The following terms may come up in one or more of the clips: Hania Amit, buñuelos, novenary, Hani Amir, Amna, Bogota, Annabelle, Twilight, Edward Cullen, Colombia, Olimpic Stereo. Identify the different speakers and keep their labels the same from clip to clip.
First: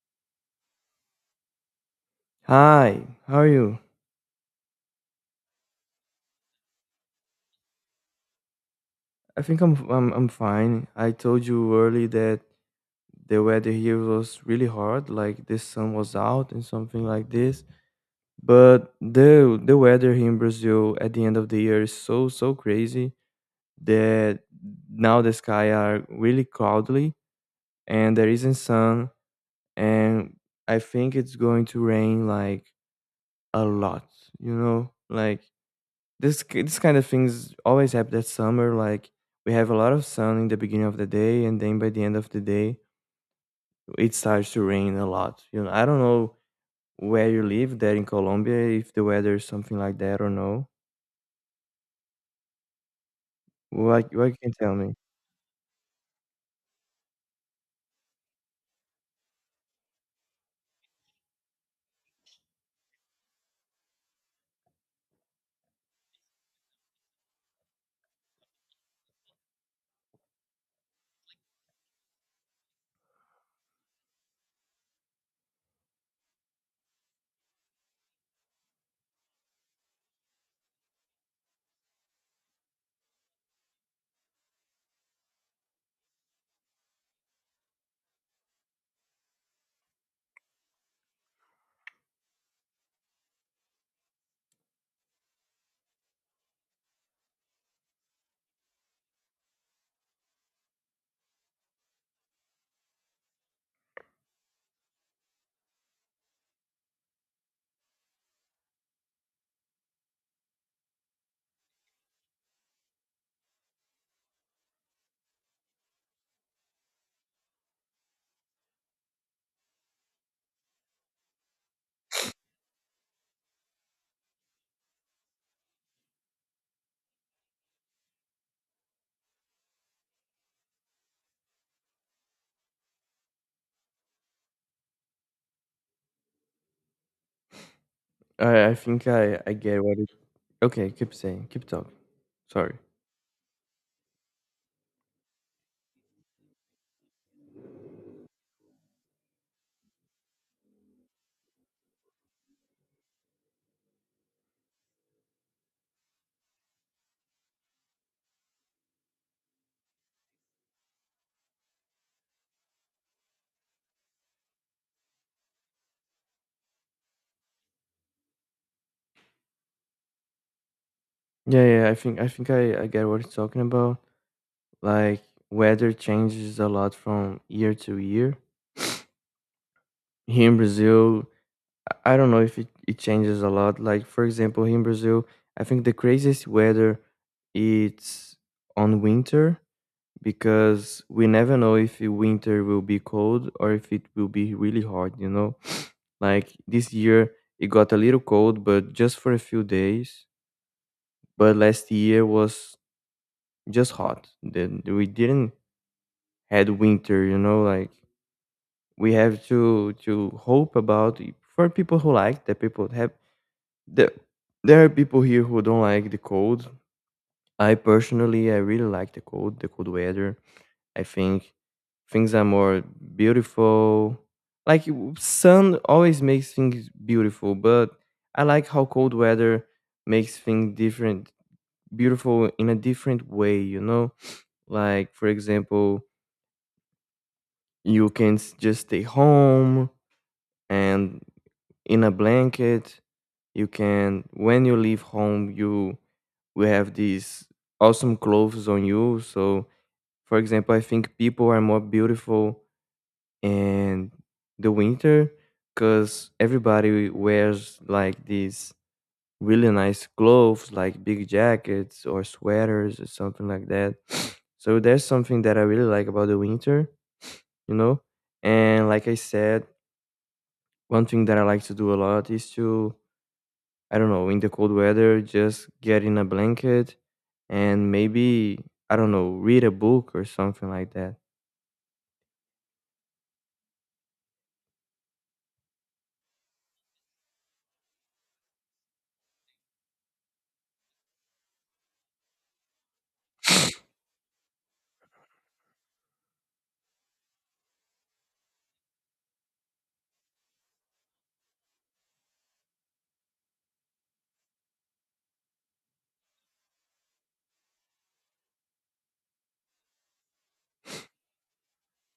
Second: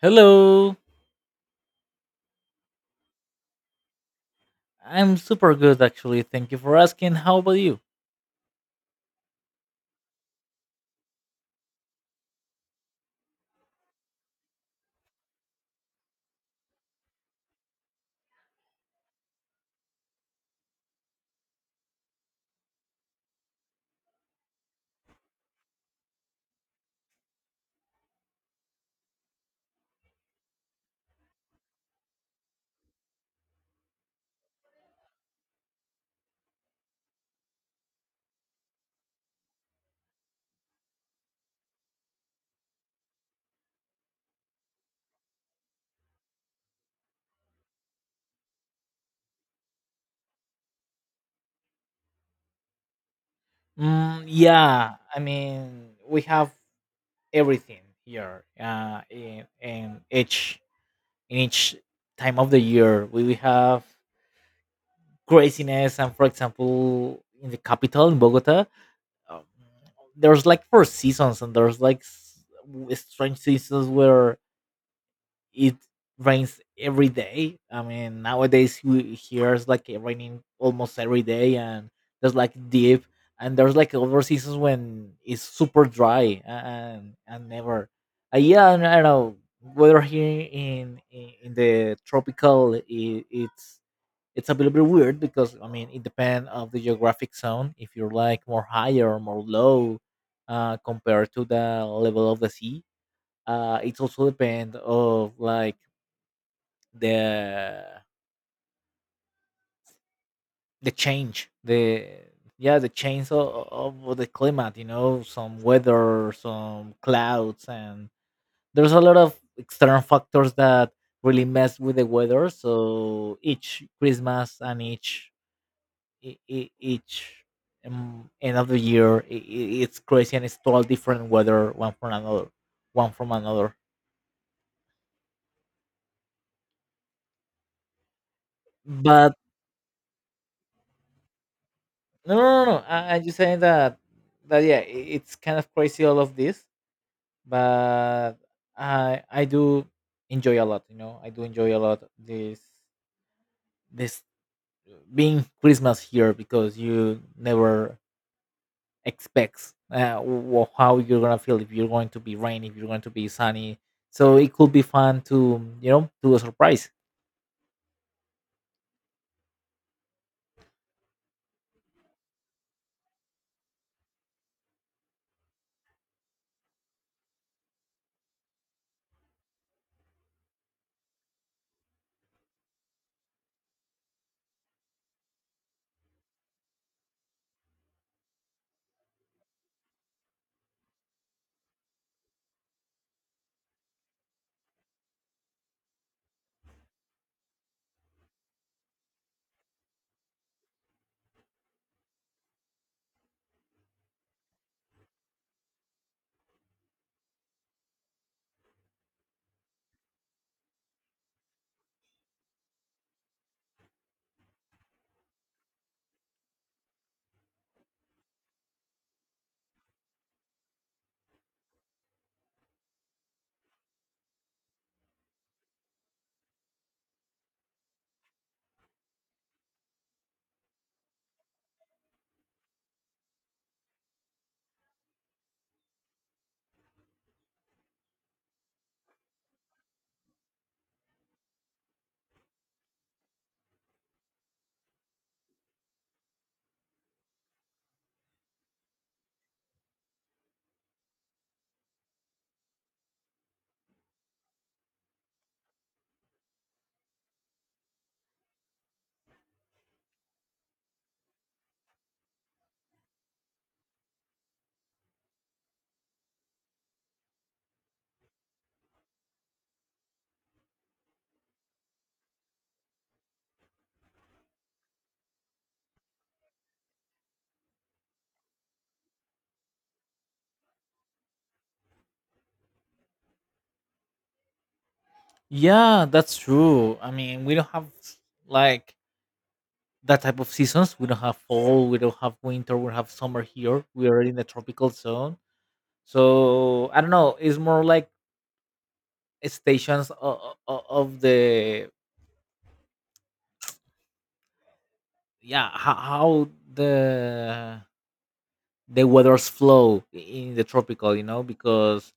Speaker 1: Hello.
Speaker 2: Hi, how are you?
Speaker 1: I'm super good, actually. Thank you for asking. How about you?
Speaker 2: I think I'm fine. I told you early that the weather here was really hard, like the sun was out and something like this. But the weather here in Brazil at the end of the year is so so crazy that now the sky are really cloudy and there isn't sun, and I think it's going to rain like a lot, you know? Like this kind of things always happen that summer. Like we have a lot of sun in the beginning of the day, and then by the end of the day, it starts to rain a lot. You know, I don't know where you live there in Colombia if the weather is something like that or no. What what can you tell me?
Speaker 1: Yeah, I mean, we have everything here. In each time of the year, we have craziness, and for example, in the capital in Bogota, um, there's like four seasons, and there's like strange seasons where it rains every day. I mean, nowadays we hears like it raining almost every day, and there's like deep, and there's like other seasons when it's super dry and never. Yeah, I don't know. Weather here in the tropical, I it's it's a little bit weird because I mean it depends of the geographic zone. If you're like more higher or more low, compared to the level of the sea, it also depends of like the the change the yeah the change of the climate, you know, some weather, some clouds, and there's a lot of external factors that really mess with the weather. So each Christmas and each e- e- each end of the year it's crazy, and it's total different weather one from another.
Speaker 2: I think
Speaker 1: But
Speaker 2: I get what it. Okay, keep saying, keep talking.
Speaker 1: no no no,
Speaker 2: Sorry.
Speaker 1: no. I'm just saying that that, yeah, it's kind of crazy all of this. But I do enjoy a lot. You know, I do enjoy a lot this this being Christmas here, because you never expects how you're gonna feel, if you're going to be rain, if you're going to be sunny. So it could be fun to, you know, do a surprise.
Speaker 2: Yeah, yeah. I think I get what it's talking about. Like weather changes a lot from year to year. Here in Brazil, I don't know if it changes a lot. Like for example, here in Brazil, I think the craziest weather it's on winter, because we never know if the winter will be cold or if it will be really hot, you know? Like this year it got a little cold but just for a few days. But last year was just hot. Then we didn't had winter, you know, like we have to hope about it. For people who like that, people have the, there are people here who don't like the cold. I personally, I really like the cold weather. I think things are more beautiful. Like sun always makes things beautiful, but I like how cold weather makes things different, beautiful in a different way. You know, like for example, you can just stay home and in a blanket. You can, when you leave home, you will have these awesome clothes on you. So, for example, I think people are more beautiful in the winter because everybody wears like these really nice clothes, like big jackets or sweaters or something like that. So there's something that I really like about the winter, you know. And like I said, one thing that I like to do a lot is to, I don't know, in the cold weather, just get in a blanket and maybe, I don't know, read a book or something like that.
Speaker 1: Yeah, that's true. I mean, we don't have like that type of seasons. We don't have fall, we don't have winter, we don't have summer here. We are in the tropical zone. So I don't know. It's more like stations of the, yeah, how the weather's flow in the tropical, you know, because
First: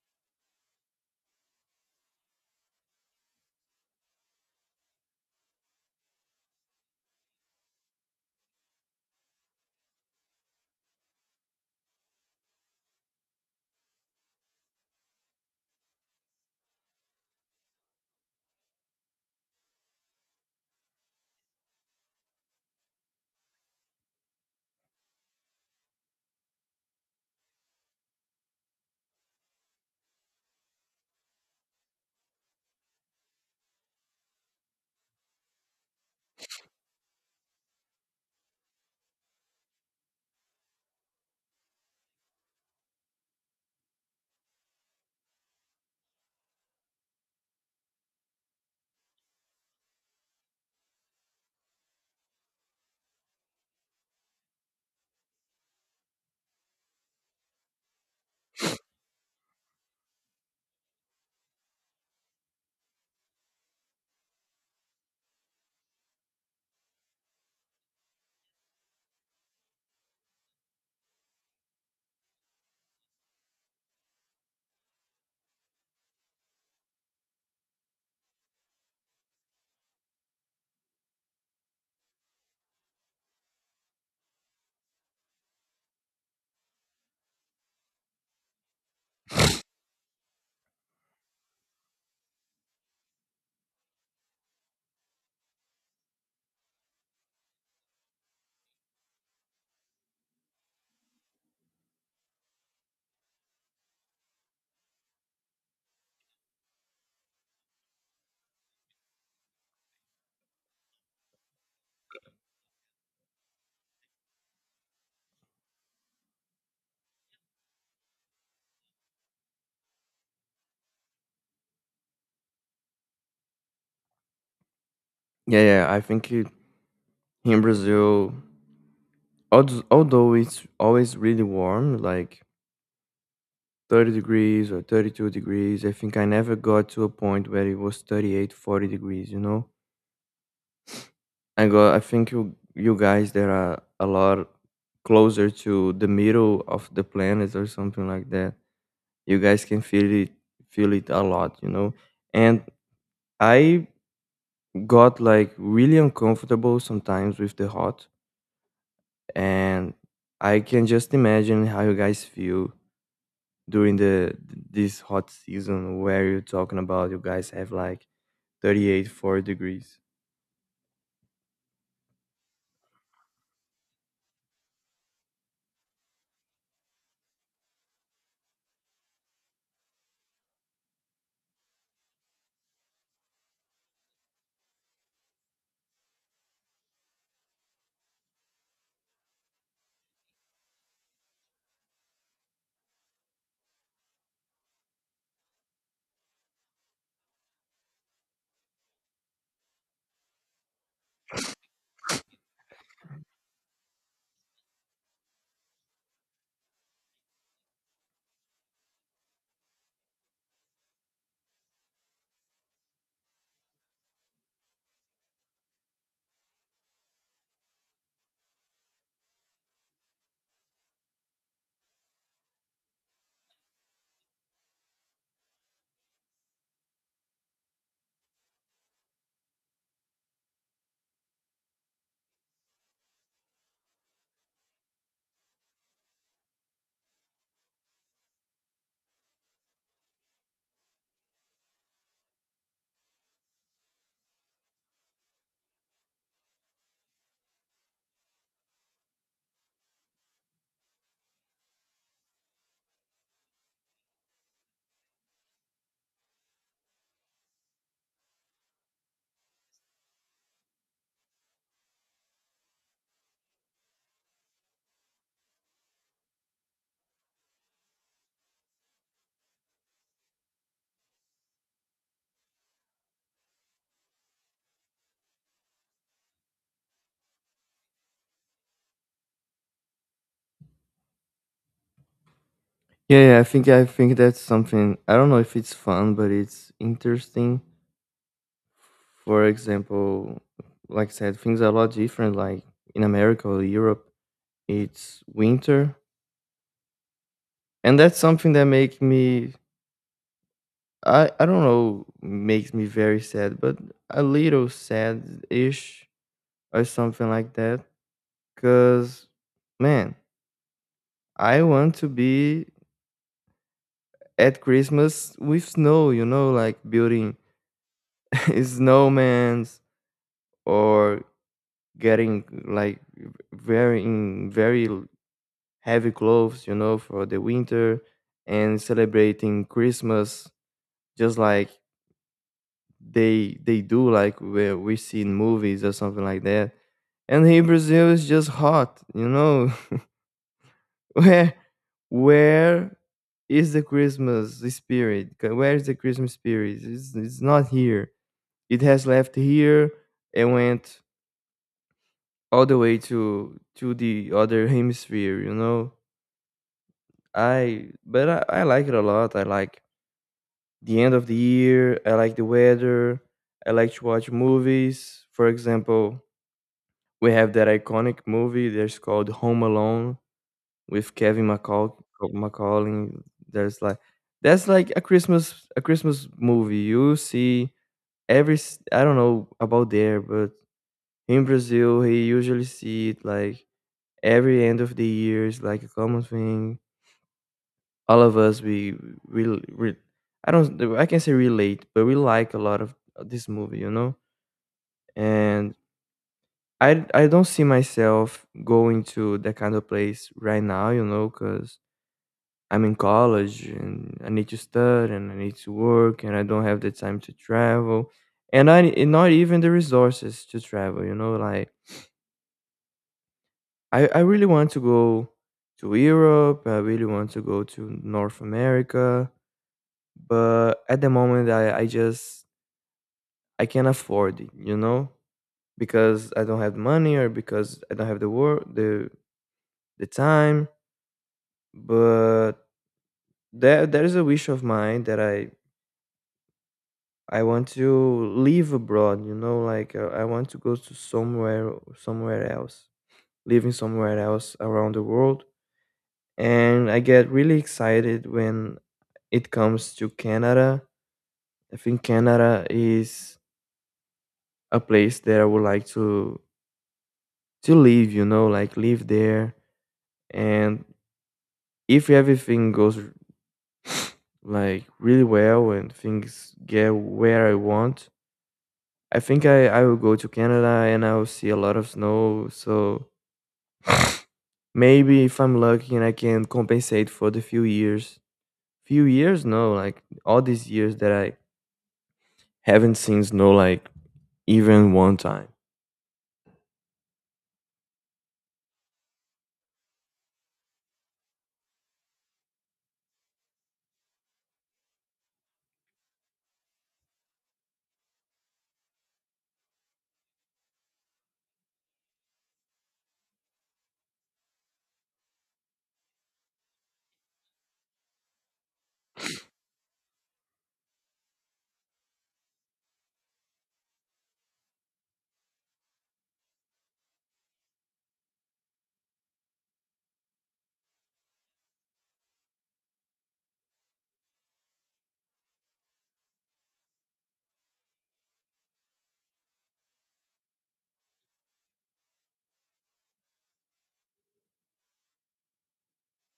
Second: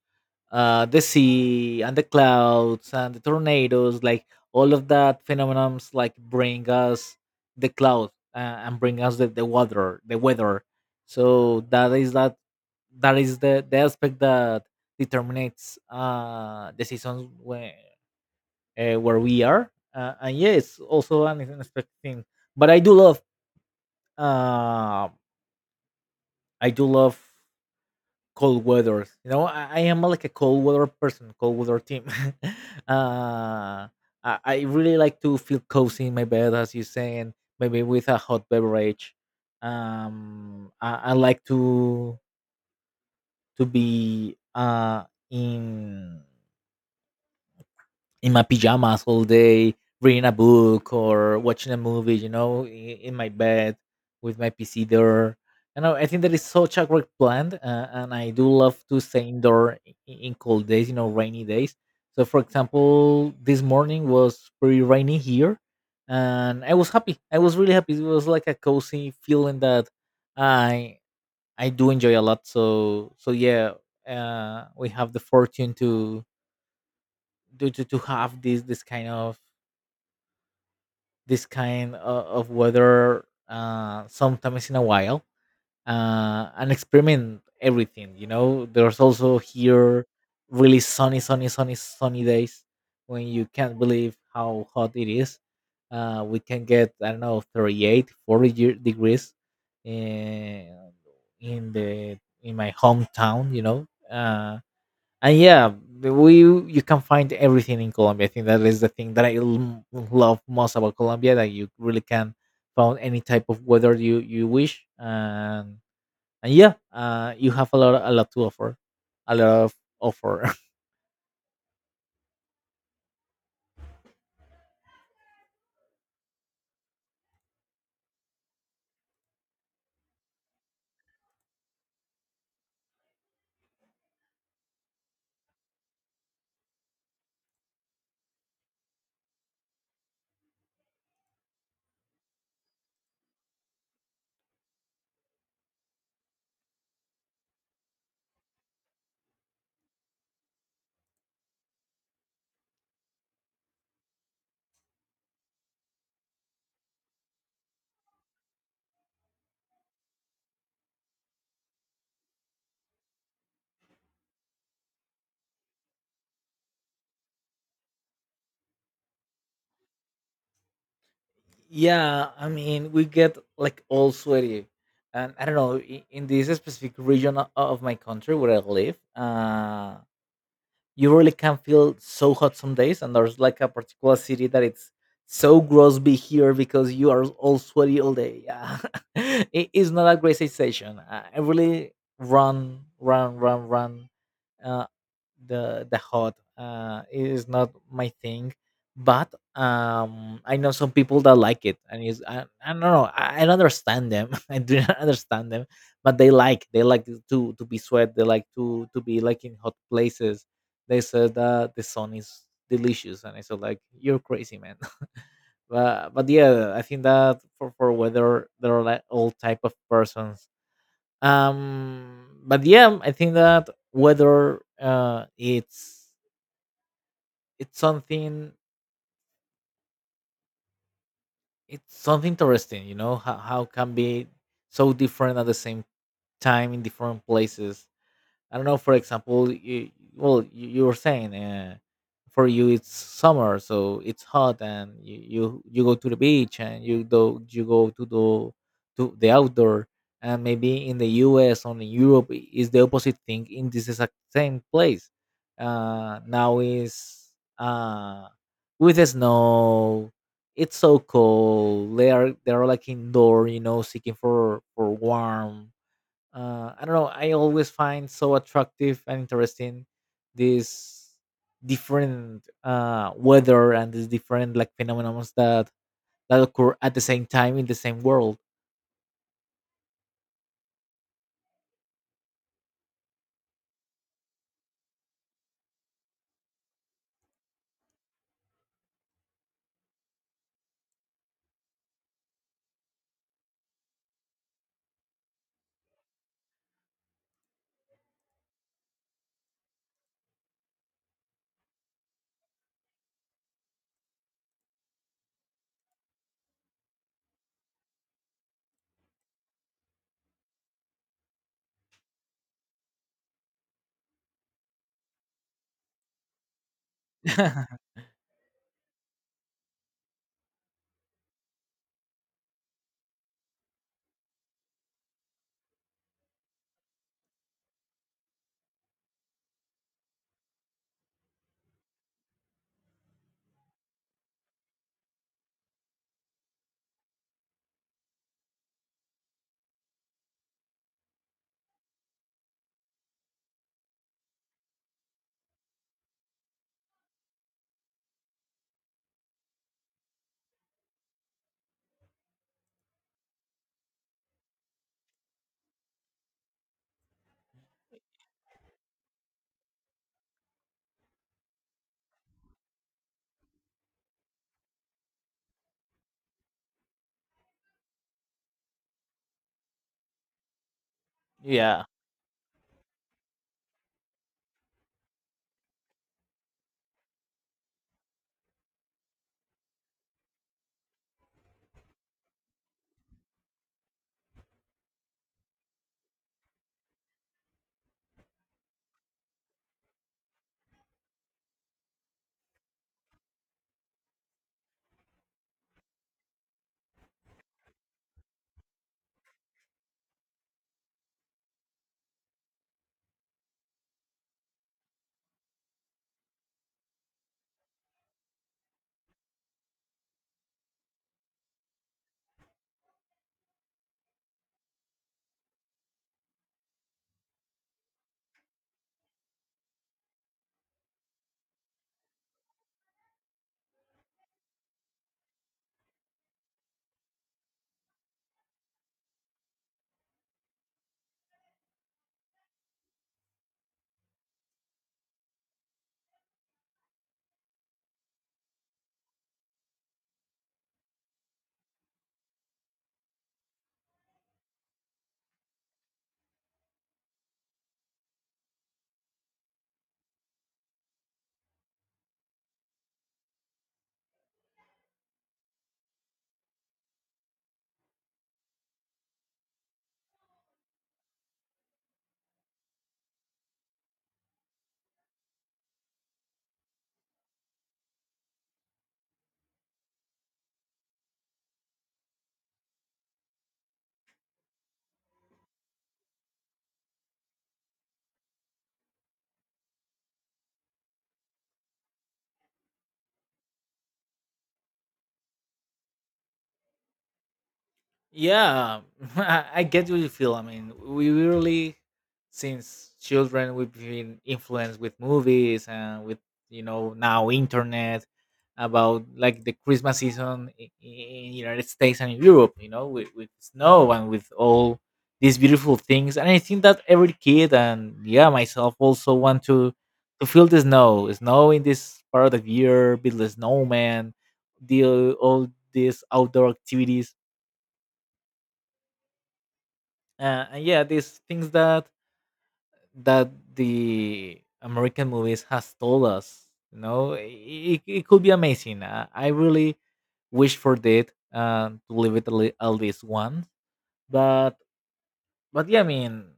Speaker 1: the sea and the clouds and the tornadoes, like all of that phenomenons like bring us the cloud, and bring us the water the weather. So that is that, that is the aspect that determines the seasons when where we are. And yeah, it's also an unexpected thing. But I do love, uh, I do love cold weather. You know, I am like a cold weather person, cold weather team. uh, I, I really like to feel cozy in my bed, as you say, and maybe with a hot beverage. I like to be in in my pajamas all day, reading a book or watching a movie, you know, in my bed with my PC there. And I think that is such a great plan. And I do love to stay indoor in cold days, you know, rainy days. So, for example, this morning was pretty rainy here. And I was happy. I was really happy. It was like a cozy feeling that I I do enjoy a lot. So yeah, we have the fortune to to have this kind of weather, sometimes in a while, and experiment everything. You know, there's also here really sunny days when you can't believe how hot it is. We can get, I don't know, 38 40 year- degrees in in the in my hometown. You know. Uh, and yeah, the- we you can find everything in Colombia. I think that is the thing that love most about Colombia, that you really can find any type of weather you wish. And yeah, you have a lot to offer, a lot of offer.
Speaker 2: Yeah, yeah, I think it, in Brazil, although it's always really warm, like 30 degrees or 32 degrees, I think I never got to a point where it was 38, 40 degrees, you know? I think you guys there are a lot closer to the middle of the planet or something like that. You guys can feel it a lot, you know. And I got like really uncomfortable sometimes with the hot, and I can just imagine how you guys feel during the this hot season where you're talking about you guys have like 38 4 degrees.
Speaker 1: Yeah, I mean, we get like all sweaty, and I don't know, in this specific region of my country where I live, you really can feel so hot some days, and there's like a particular city that it's so gross be here, because you are all sweaty all day. Yeah. It is not a great sensation. I really run run, uh, the hot is not my thing. But I know some people that like it, and it's, I don't know, I don't understand them. I do not understand them. But they like, they like to be sweat. They like to be like in hot places. They said that the sun is delicious, and I said like you're crazy, man. But yeah, I think that for weather there are like all type of persons. But yeah, I think that whether it's something, it's something interesting, you know, how can be so different at the same time in different places. I don't know. For example, you, you were saying, for you it's summer, so it's hot, and you go to the beach, and you go to the outdoor, and maybe in the U.S. or in Europe is the opposite thing. In this exact same place, now is, uh, with the snow. It's so cold. They are like indoor, you know, seeking for warm. I don't know. I always find so attractive and interesting these different, weather and these different like phenomena that that occur at the same time in the same world.
Speaker 2: Yeah, yeah, I think that's something. I don't know if it's fun, but it's interesting. For example, like I said, things are a lot different. Like in America or Europe, it's winter. And that's something that make me, I don't know, makes me very sad, but a little sad-ish or something like that. Cause, man, I want to be at Christmas with snow, you know, like building snowmans or getting like wearing very heavy clothes, you know, for the winter and celebrating Christmas just like they do like where we see in movies or something like that. And here in Brazil is just hot, you know. Where where is the Christmas spirit? Where is the Christmas spirit? It's not here. It has left here and went all the way to the other hemisphere, you know. I but I like it a lot. I like the end of the year. I like the weather. I like to watch movies. For example, we have that iconic movie that's called Home Alone with Kevin
Speaker 1: Yeah,
Speaker 2: McCalling. There's like that's like a Christmas movie. You see, I don't know about there, but in Brazil he usually see it like every end of the year is like a common thing. All of us, we, we I don't I can say relate, but we like a lot of this movie, you know? And I don't see myself going to that kind of place right now, you know, because I'm in college and I need to study and I need to work and I don't have the time to travel, and I and not even the resources to travel, you know, like I really want to go to Europe, I really want to go to North America, but at the moment I can't afford it, you know, because I don't have money or because I don't have the work the time, but there is a wish of mine that I want to live abroad. You know, like I want to go to somewhere else, living somewhere else around the world. And I get really excited when it comes to Canada. I think Canada is a place that I would like to live. You know, like live there. And if everything goes like really well and things get where I want, I think I will go to Canada and I will see a lot of snow. So maybe if I'm lucky, and I can compensate for the few years, no, like all these years that I haven't seen snow, like even one time.
Speaker 1: yeah, I get what you feel. I mean, we really, since children, we've been influenced with movies and with, you know, now internet, about like the Christmas season in United States and Europe. You know, with snow and with all these beautiful things. And I think that every kid, and yeah, myself also, want to feel the snow, snow in this part of the year, build a snowman, deal all these outdoor activities, and yeah, these things that that the American movies has told us, you know, it could be amazing. I really wish for that, to live it at at least once. But but yeah, I mean,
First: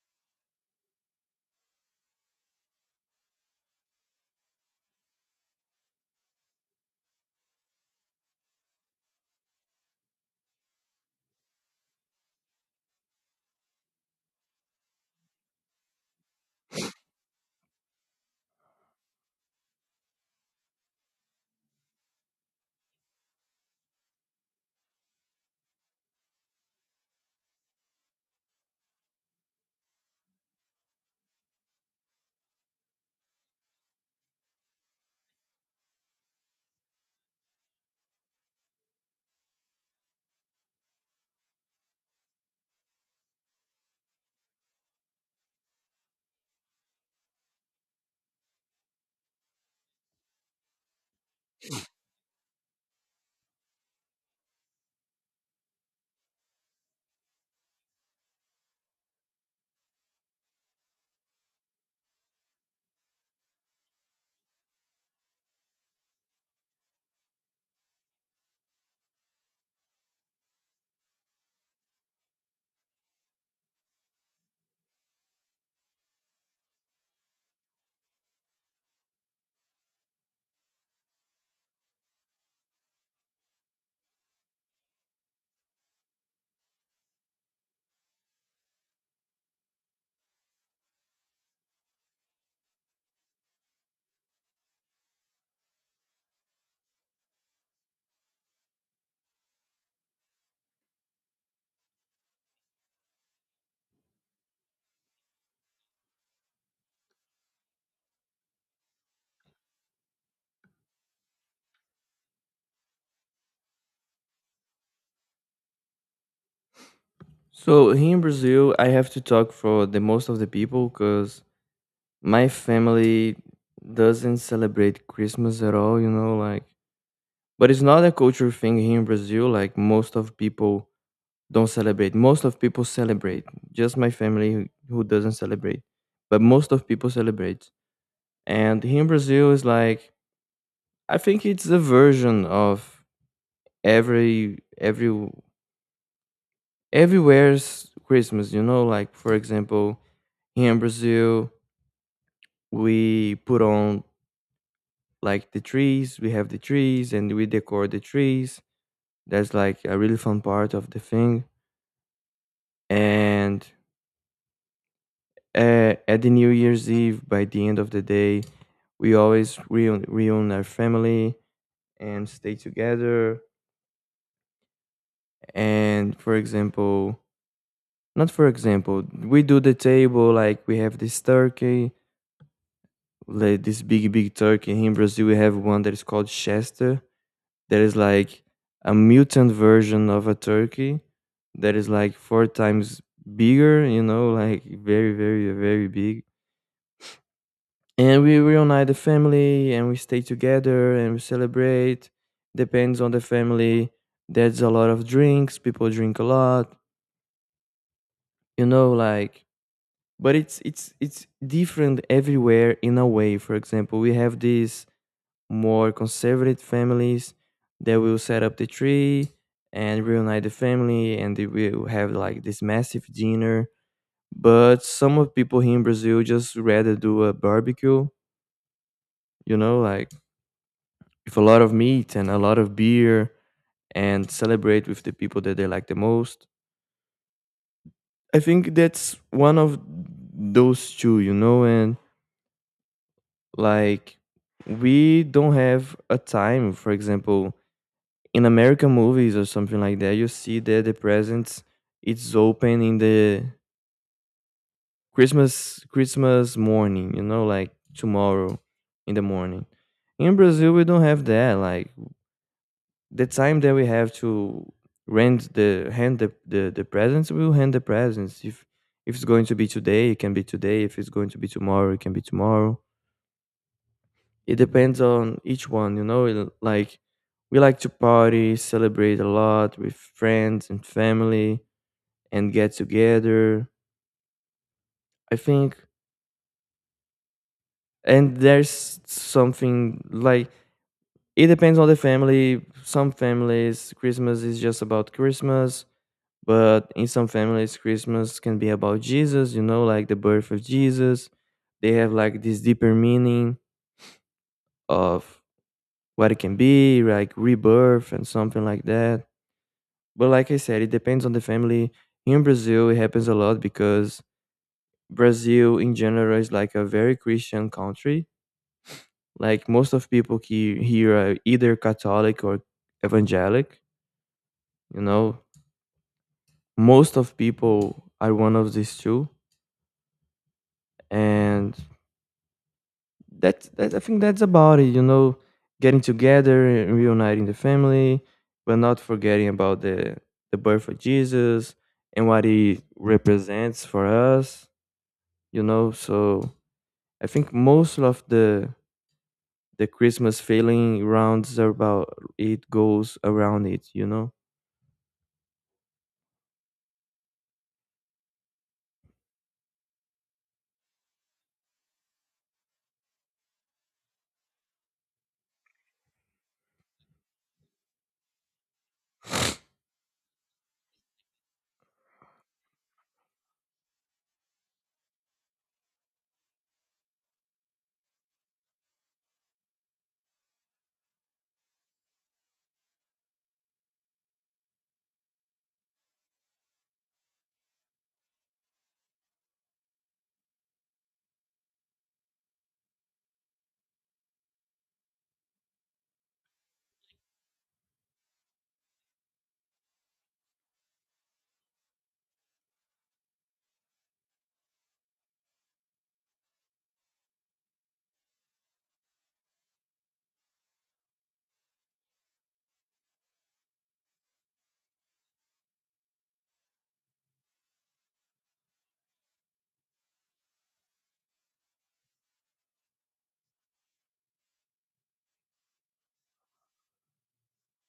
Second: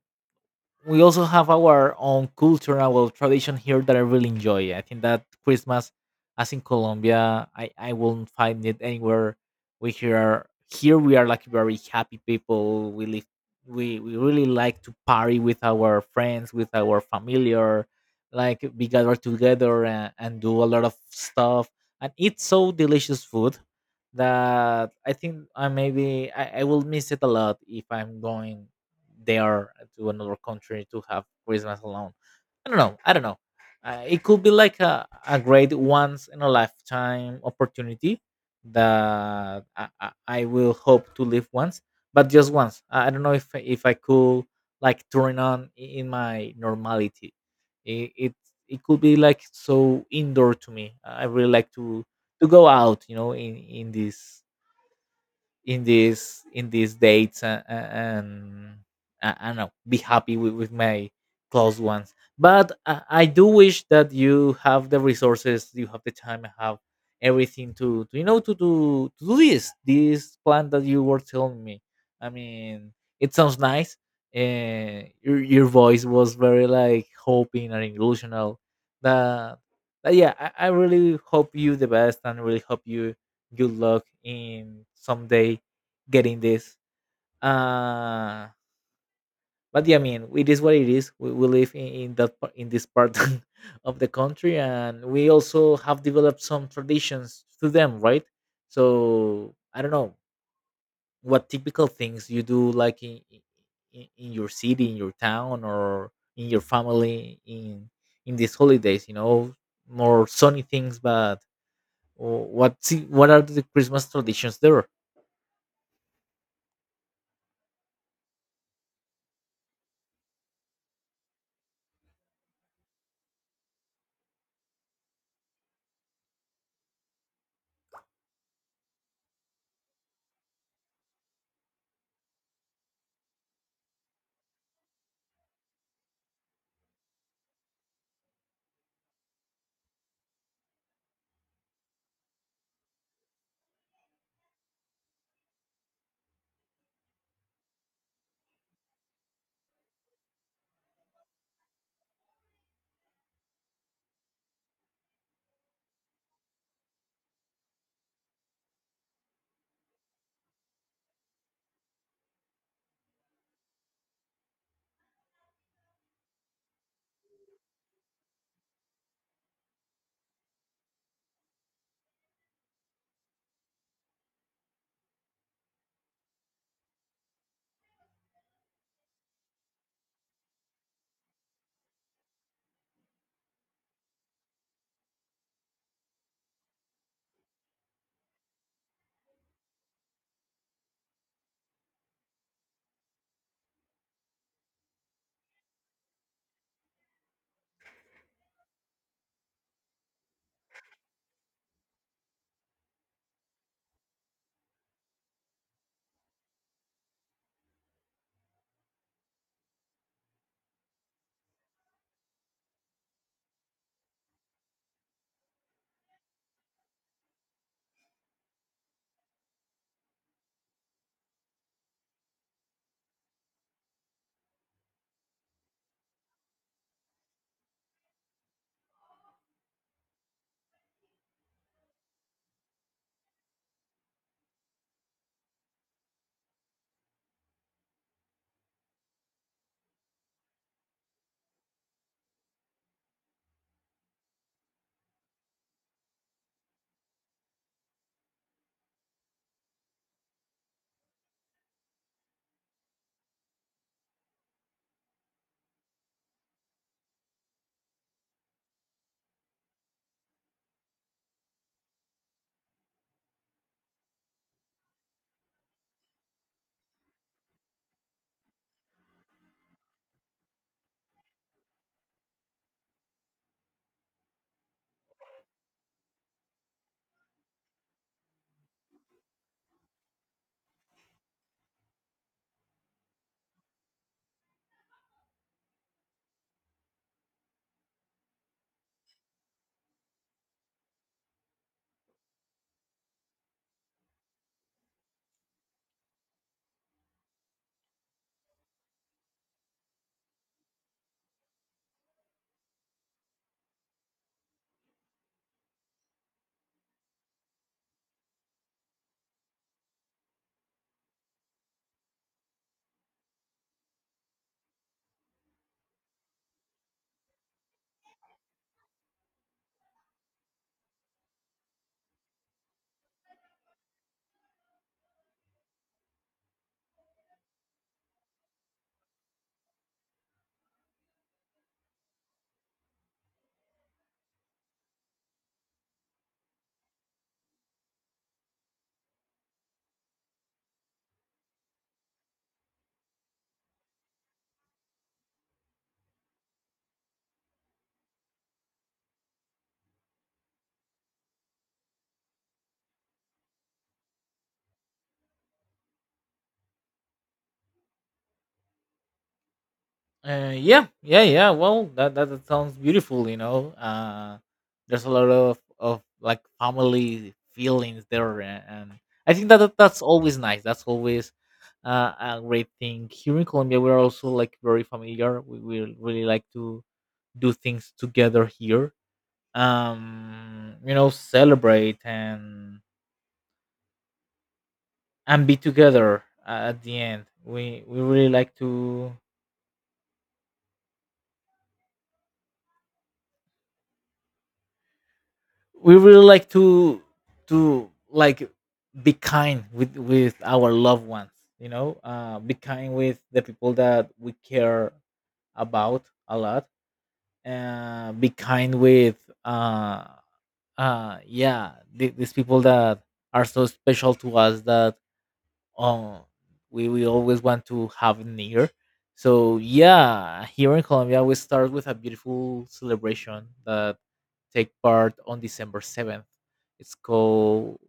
Speaker 1: we also have our own culture and our tradition here that I really enjoy. I think that Christmas, as in Colombia, I won't find it anywhere. We here we are like very happy people. We really like to party with our friends, with our familiar, like we gather together and do a lot of stuff and eat so delicious food, that I think I will miss it a lot if I'm going, they are, to another country to have Christmas alone. I don't know. I don't know. It could be like a great once in a lifetime opportunity that I will hope to live once, but just once. I don't know if I could like turn on in my normality. It it, it could be like so indoor to me. I really like to go out, you know, in these dates, and I don't know, be happy with my close ones. But I do wish that you have the resources, you have the time, have everything to, you know, to do, to do this this plan that you were telling me. I mean, it sounds nice, and your voice was very like hoping and illusional that, that yeah, I really hope you the best, and really hope you good luck in someday getting this. Uh, but yeah, I mean, it is what it is. We live in that par- in this part of the country, and we also have developed some traditions to them, right? So I don't know what typical things you do, like in your city, in your town, or in your family in these holidays. You know, more sunny things, but what what are the Christmas traditions there?
Speaker 2: So here in Brazil, I have to talk for the most of the people, because my family doesn't celebrate Christmas at all, you know, like, but it's not a cultural thing here in Brazil. Like most of people don't celebrate. Most of people celebrate. Just my family who doesn't celebrate. But most of people celebrate. And here in Brazil is like, I think it's a version of every every everywhere's Christmas, you know, like for example, here in Brazil we put on like the trees, we have the trees and we decor the trees. That's like a really fun part of the thing. And at the new year's eve, by the end of the day, we always reun reun our family and stay together. And for example, not for example, we do the table, like we have this turkey, like this big big turkey. Here in Brazil we have one that is called chester. There is like a mutant version of a turkey that is like four times bigger, you know, like very, very, very big. And we reunite the family and we stay together and we celebrate. Depends on the family. There's a lot of drinks, people drink a lot, you know, like, but it's different everywhere in a way. For example, we have this more conservative families that will set up the tree and reunite the family and they will have like this massive dinner, but some of people here in Brazil just rather do a barbecue, you know, like with a lot of meat and a lot of beer, and celebrate with the people that they like the most. I think that's one of those two, you know. And like, we don't have a time. For example, in American movies or something like that, you see that the presents it's open in the Christmas morning, you know, like tomorrow in the morning. In Brazil, we don't have that. Like the time that we have to rent the hand the presents, we'll hand the presents. If it's going to be today, it can be today. If it's going to be tomorrow, it can be tomorrow. It depends on each one, you know. Like we like to party, celebrate a lot with friends and family and get together. I think, and there's something like, it depends on the family. Some families, Christmas is just about Christmas, but in some families, Christmas can be about Jesus, you know, like the birth of Jesus. They have like this deeper meaning of what it can be, like rebirth and something like that. But like I said, it depends on the family. Here in Brazil, it happens a lot because Brazil in general is like a very Christian country. Like most of people here are either Catholic or evangelic, you know. Most of people are one of these two. And that's that I think that's about it, you know, getting together and reuniting the family, but not forgetting about the birth of Jesus and what he represents for us, you know. So I think most of the Christmas feeling rounds are about, it goes around it, you know.
Speaker 1: Yeah, yeah, yeah. Well, that sounds beautiful. You know, there's a lot of like family feelings there, and I think that, that that's always nice. That's always, a great thing. Here in Colombia, we're also like very familiar. We really like to do things together here. Celebrate and be together at the end we really like to we really like to to like be kind with our loved ones. Be kind with the people that we care about a lot. Be kind with uh yeah, these people that are so special to us, that um we always want to have near. So yeah, here in Colombia we start with a beautiful celebration that take part on december 7th. It's called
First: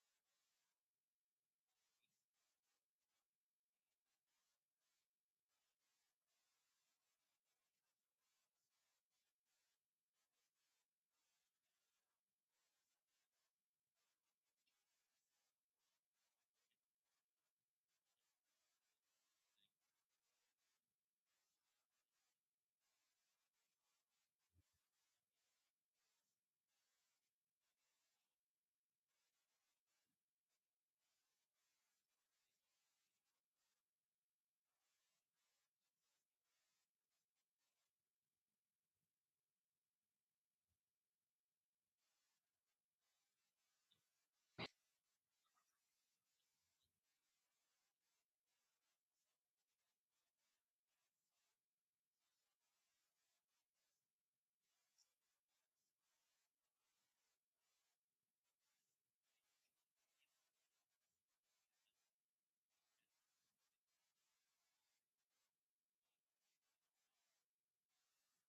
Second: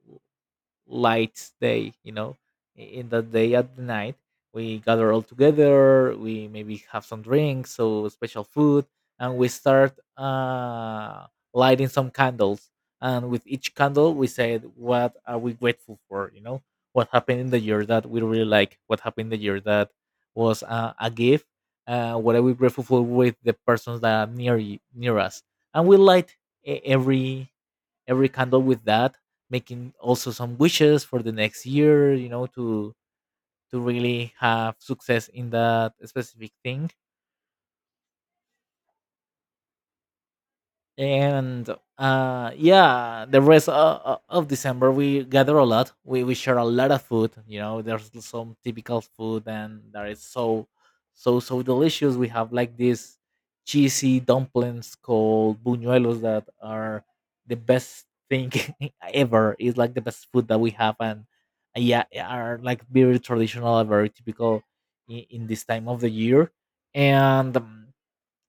Speaker 1: light day, you know. In that day at the night, we gather all together, we maybe have some drinks, so special food, and we start lighting some candles, and with each candle we said what are we grateful for, you know, what happened in the year that we really like, what happened in the year that was a gift. What are we grateful for with the persons that are near near us, and we light e- every every candle with that, making also some wishes for the next year, you know, to really have success in that specific thing. And yeah, the rest of december we gather a lot, we share a lot of food, you know. There's some typical food and that is so so delicious. We have like these cheesy dumplings called buñuelos that are the best thing ever. It's like the best food that we have, and yeah, are like very traditional, very typical in this time of the year. And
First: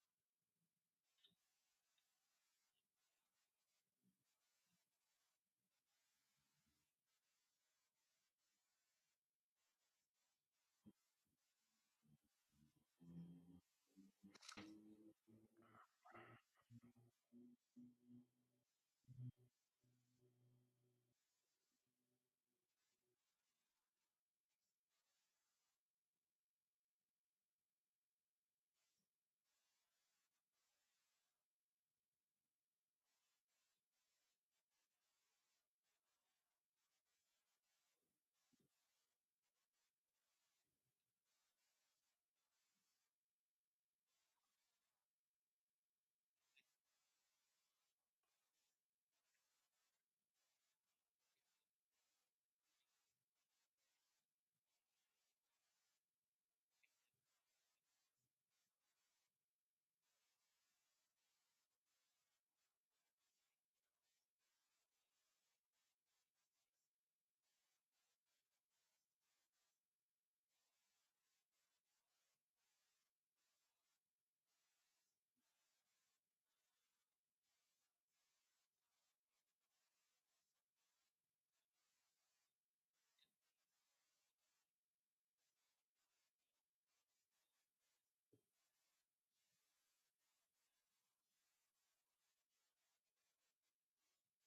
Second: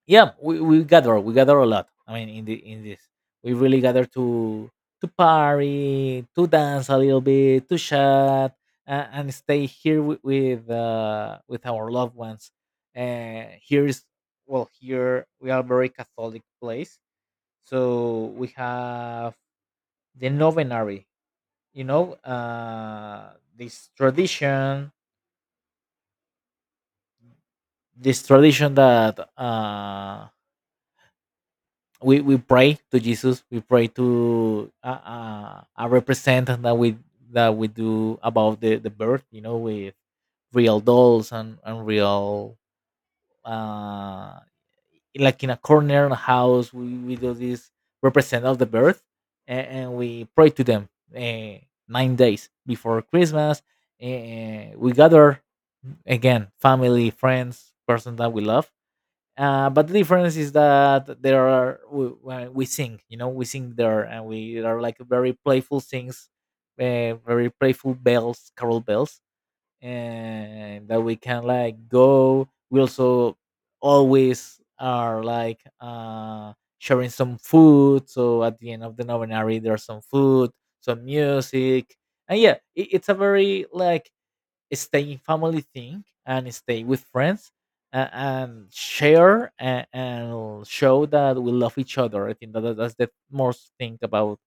Speaker 1: yeah, we gather, we gather a lot, I mean in the in this, we really gather to party, to dance a little bit, to chat, and stay here with our loved ones. Here is Well, here we are a very catholic place, so we have the novenary, you know. This tradition this tradition that we pray to Jesus. We pray to a representative that we do about the birth. You know, with real dolls and real uh, like in a corner in a house. We do this represent of the birth, and we pray to them uh, 9 days before Christmas. We gather again, family, friends, person that we love, but the difference is that there are we, when we sing, you know, we sing there, and we are like very playful things, very playful bells, carol bells, and that we can like go. We also always are like sharing some food. So at the end of the novenary, there's some food, some music, and yeah, it's a very like stay in family thing and stay with friends, and share and show that we love each other. I think that that's the most thing about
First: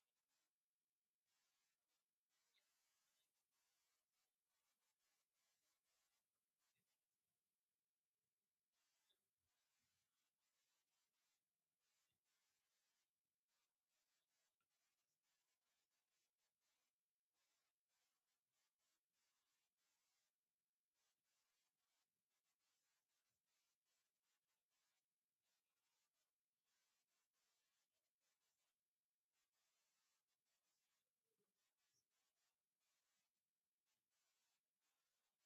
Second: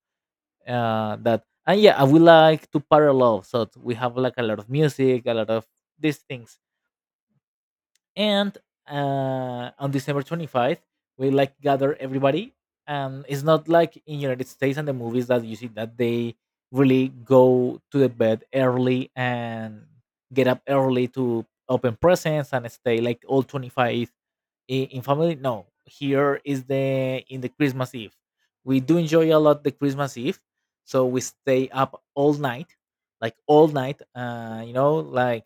Speaker 1: that. And yeah, I would like to parallel. So we have like a lot of music, a lot of these things, and on December 25th we like gather everybody. And it's not like in United States and the movies that you see that they really go to the bed early and get up early to open presents and stay like all 25 in family. No, here is the in the christmas eve, we do enjoy a lot the christmas eve, so we stay up all night, like all night, you know, like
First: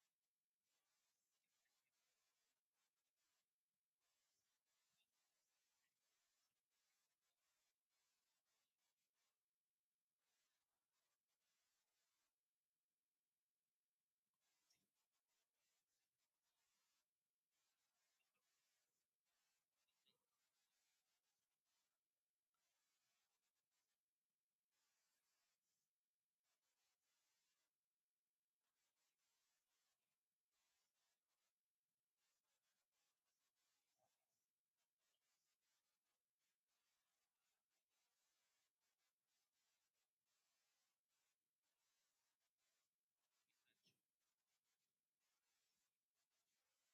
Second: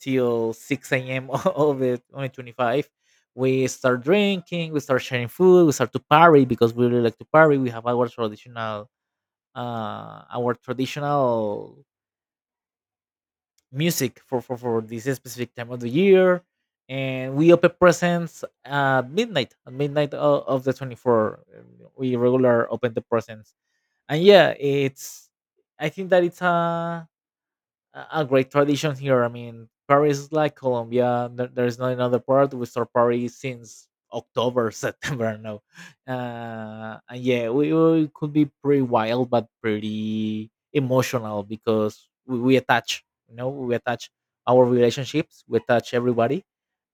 Speaker 1: till 6 a.m of the on the 25. We start drinking, we start sharing food, we start to party, because we really like to party. We have our traditional music for this specific time of the year. And we open presents at midnight of the 24. We regular open the presents. And yeah, I think that it's a, a great tradition here. I mean, Paris is like Colombia. There's not another part. We start Paris since October, September. No. And yeah, we could be pretty wild, but pretty emotional, because we attach. You know, we attach our relationships, we attach everybody.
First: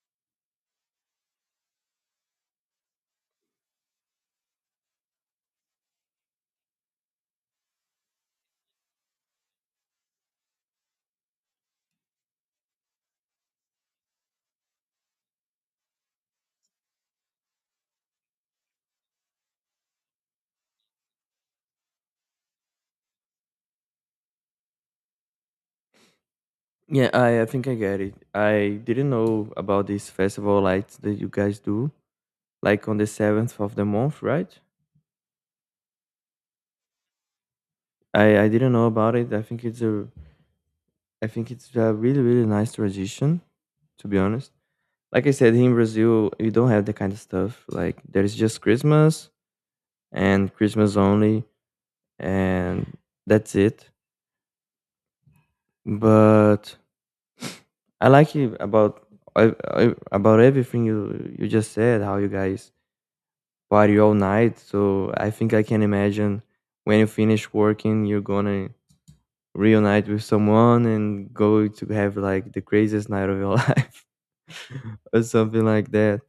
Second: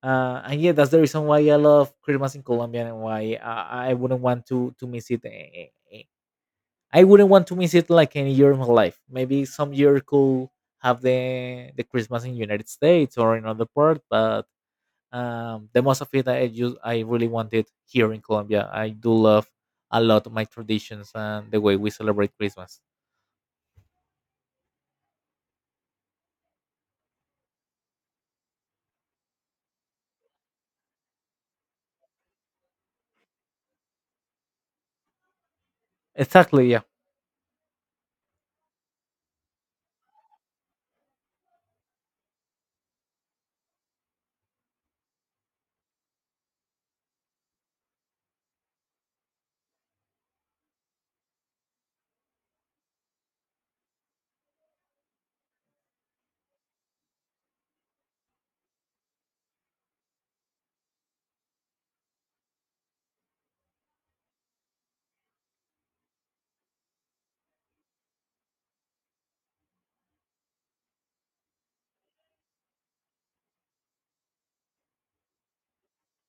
Speaker 1: And yeah, that's the reason why I love Christmas in Colombia, and why I wouldn't want to miss it I wouldn't want to miss it like any year of my life. Maybe some year could have the Christmas in United States or in other part, but the most of it, I really want it here in Colombia. I do love a lot my traditions and the way we celebrate Christmas.
Speaker 2: Yeah, I think I get it. I didn't know about these festival lights that you guys do, like on the seventh of the month, right?
Speaker 1: Exactly, yeah,
Speaker 2: I didn't know about it. I think it's a really really nice tradition, to be honest. Like I said, in Brazil, you don't have that kind of stuff. Like there is just Christmas and Christmas only, and that's it. But I like it about I, about everything you just said. How you guys party all night. So I think I can imagine, when you finish working, you're gonna reunite with someone and go to have like the craziest night of your life or something like that.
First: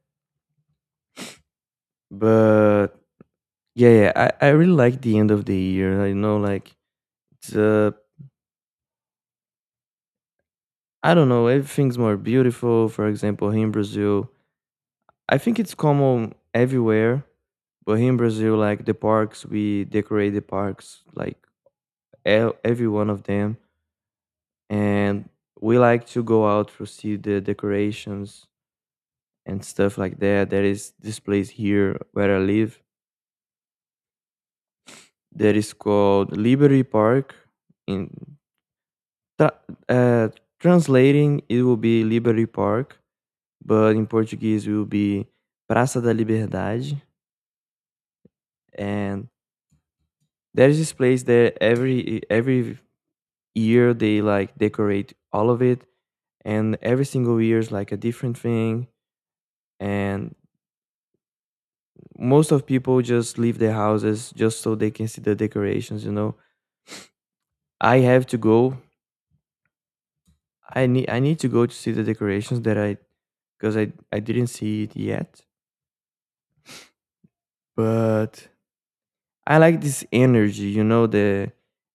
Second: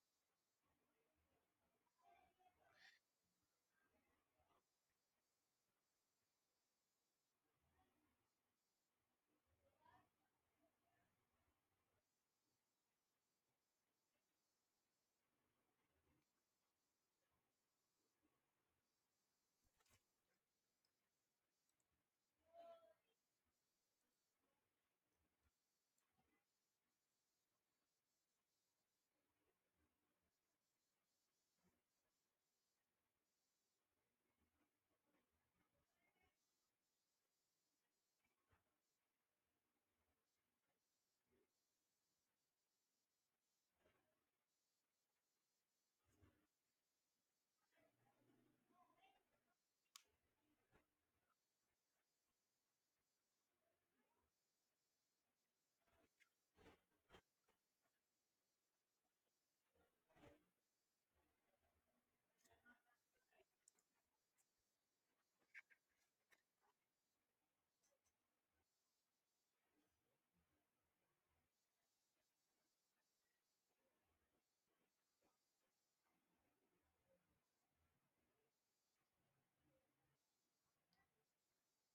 Speaker 2: But yeah, yeah, I really like the end of the year. You know, like it's, I don't know, everything's more beautiful. For example, here in Brazil, I think it's common everywhere. But here in Brazil, like the parks, we decorate the parks, like every one of them, and we like to go out to see the decorations and stuff like that. There is this place here where I live that is called Liberty Park. In tra- uh, translating, it will be Liberty Park, but in Portuguese, it will be Praça da Liberdade. And there is this place there, every year they like decorate all of it, and every single year is like a different thing. And most of people just leave their houses just so they can see the decorations, you know. I have to go, I need to go to see the decorations, that I because I didn't see it yet. But I like this energy, you know, the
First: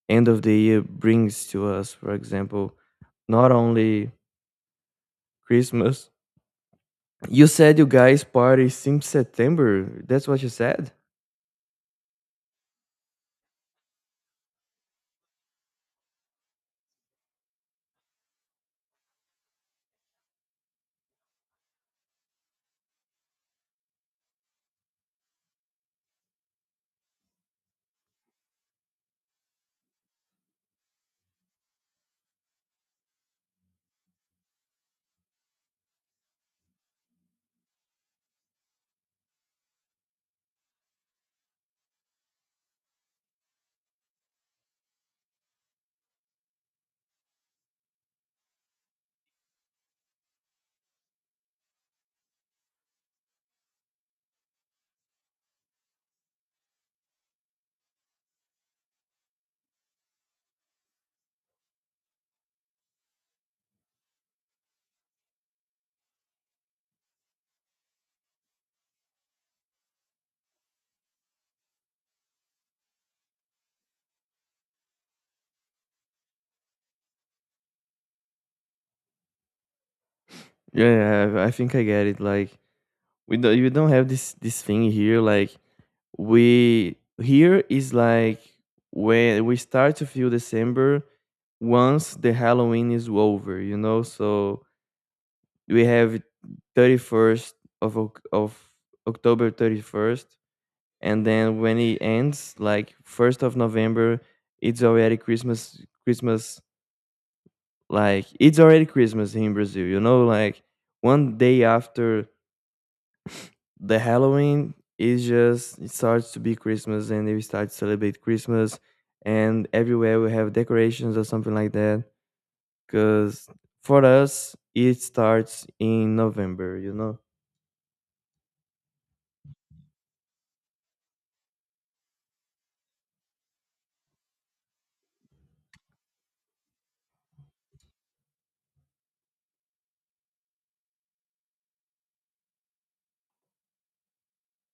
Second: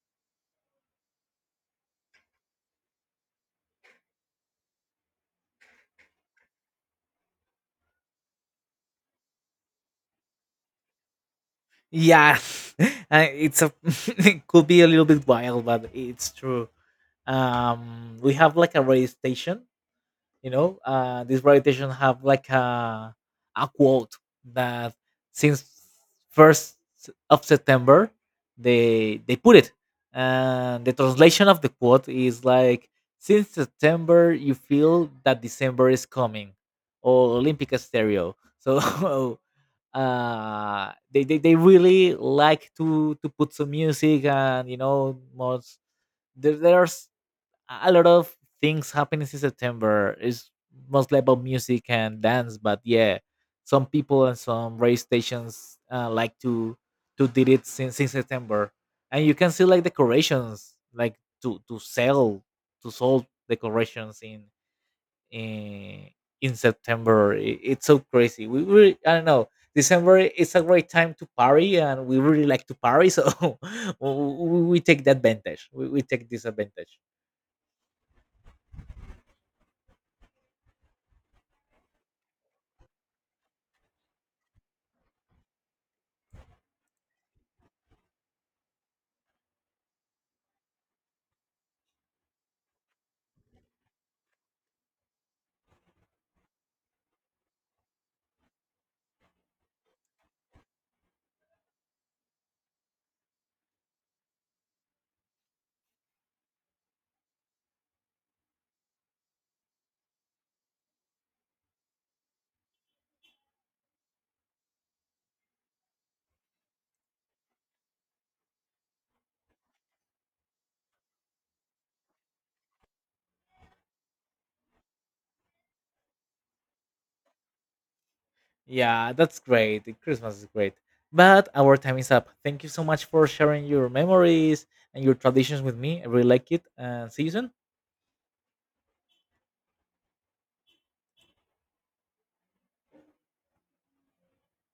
Speaker 2: end of the year brings to us. For example, not only Christmas. You said you guys party since September. That's what you said.
Speaker 1: yeah. It's a it could be a little bit wild, but it's true. We have like a radio station, you know. These politicians have like a quote that since 1st of september they put it, and the translation of the quote is like, since september you feel that december is coming, or olympic stereo, so they really like to put some music, and you know most there's a lot of things happening in September. It's mostly about music and dance, but yeah, some people and some radio stations like to did it since September, and you can see like decorations, like to sell decorations in in in September. It's so crazy. We really I don't know. December is a great time to party, and we really like to party, so we, we take the advantage. We take this advantage.
Speaker 2: Yeah, I think I get it. Like, we don't you don't have this thing here. Like, we here is like when we start to feel December once the Halloween is over, you know. So we have 31st of Oc- of October 31st, and then when it ends, like 1st of November, it's already Christmas. Christmas, like it's already Christmas in Brazil, you know. Like one day after the Halloween, is just it starts to be Christmas and we start to celebrate Christmas, and everywhere we have decorations or something like that, because for us it starts in November, you know.
Speaker 1: Yeah, that's great. The Christmas is great. But our time is up. Thank you so much for sharing your memories and your traditions with me. I really like it. And see you soon.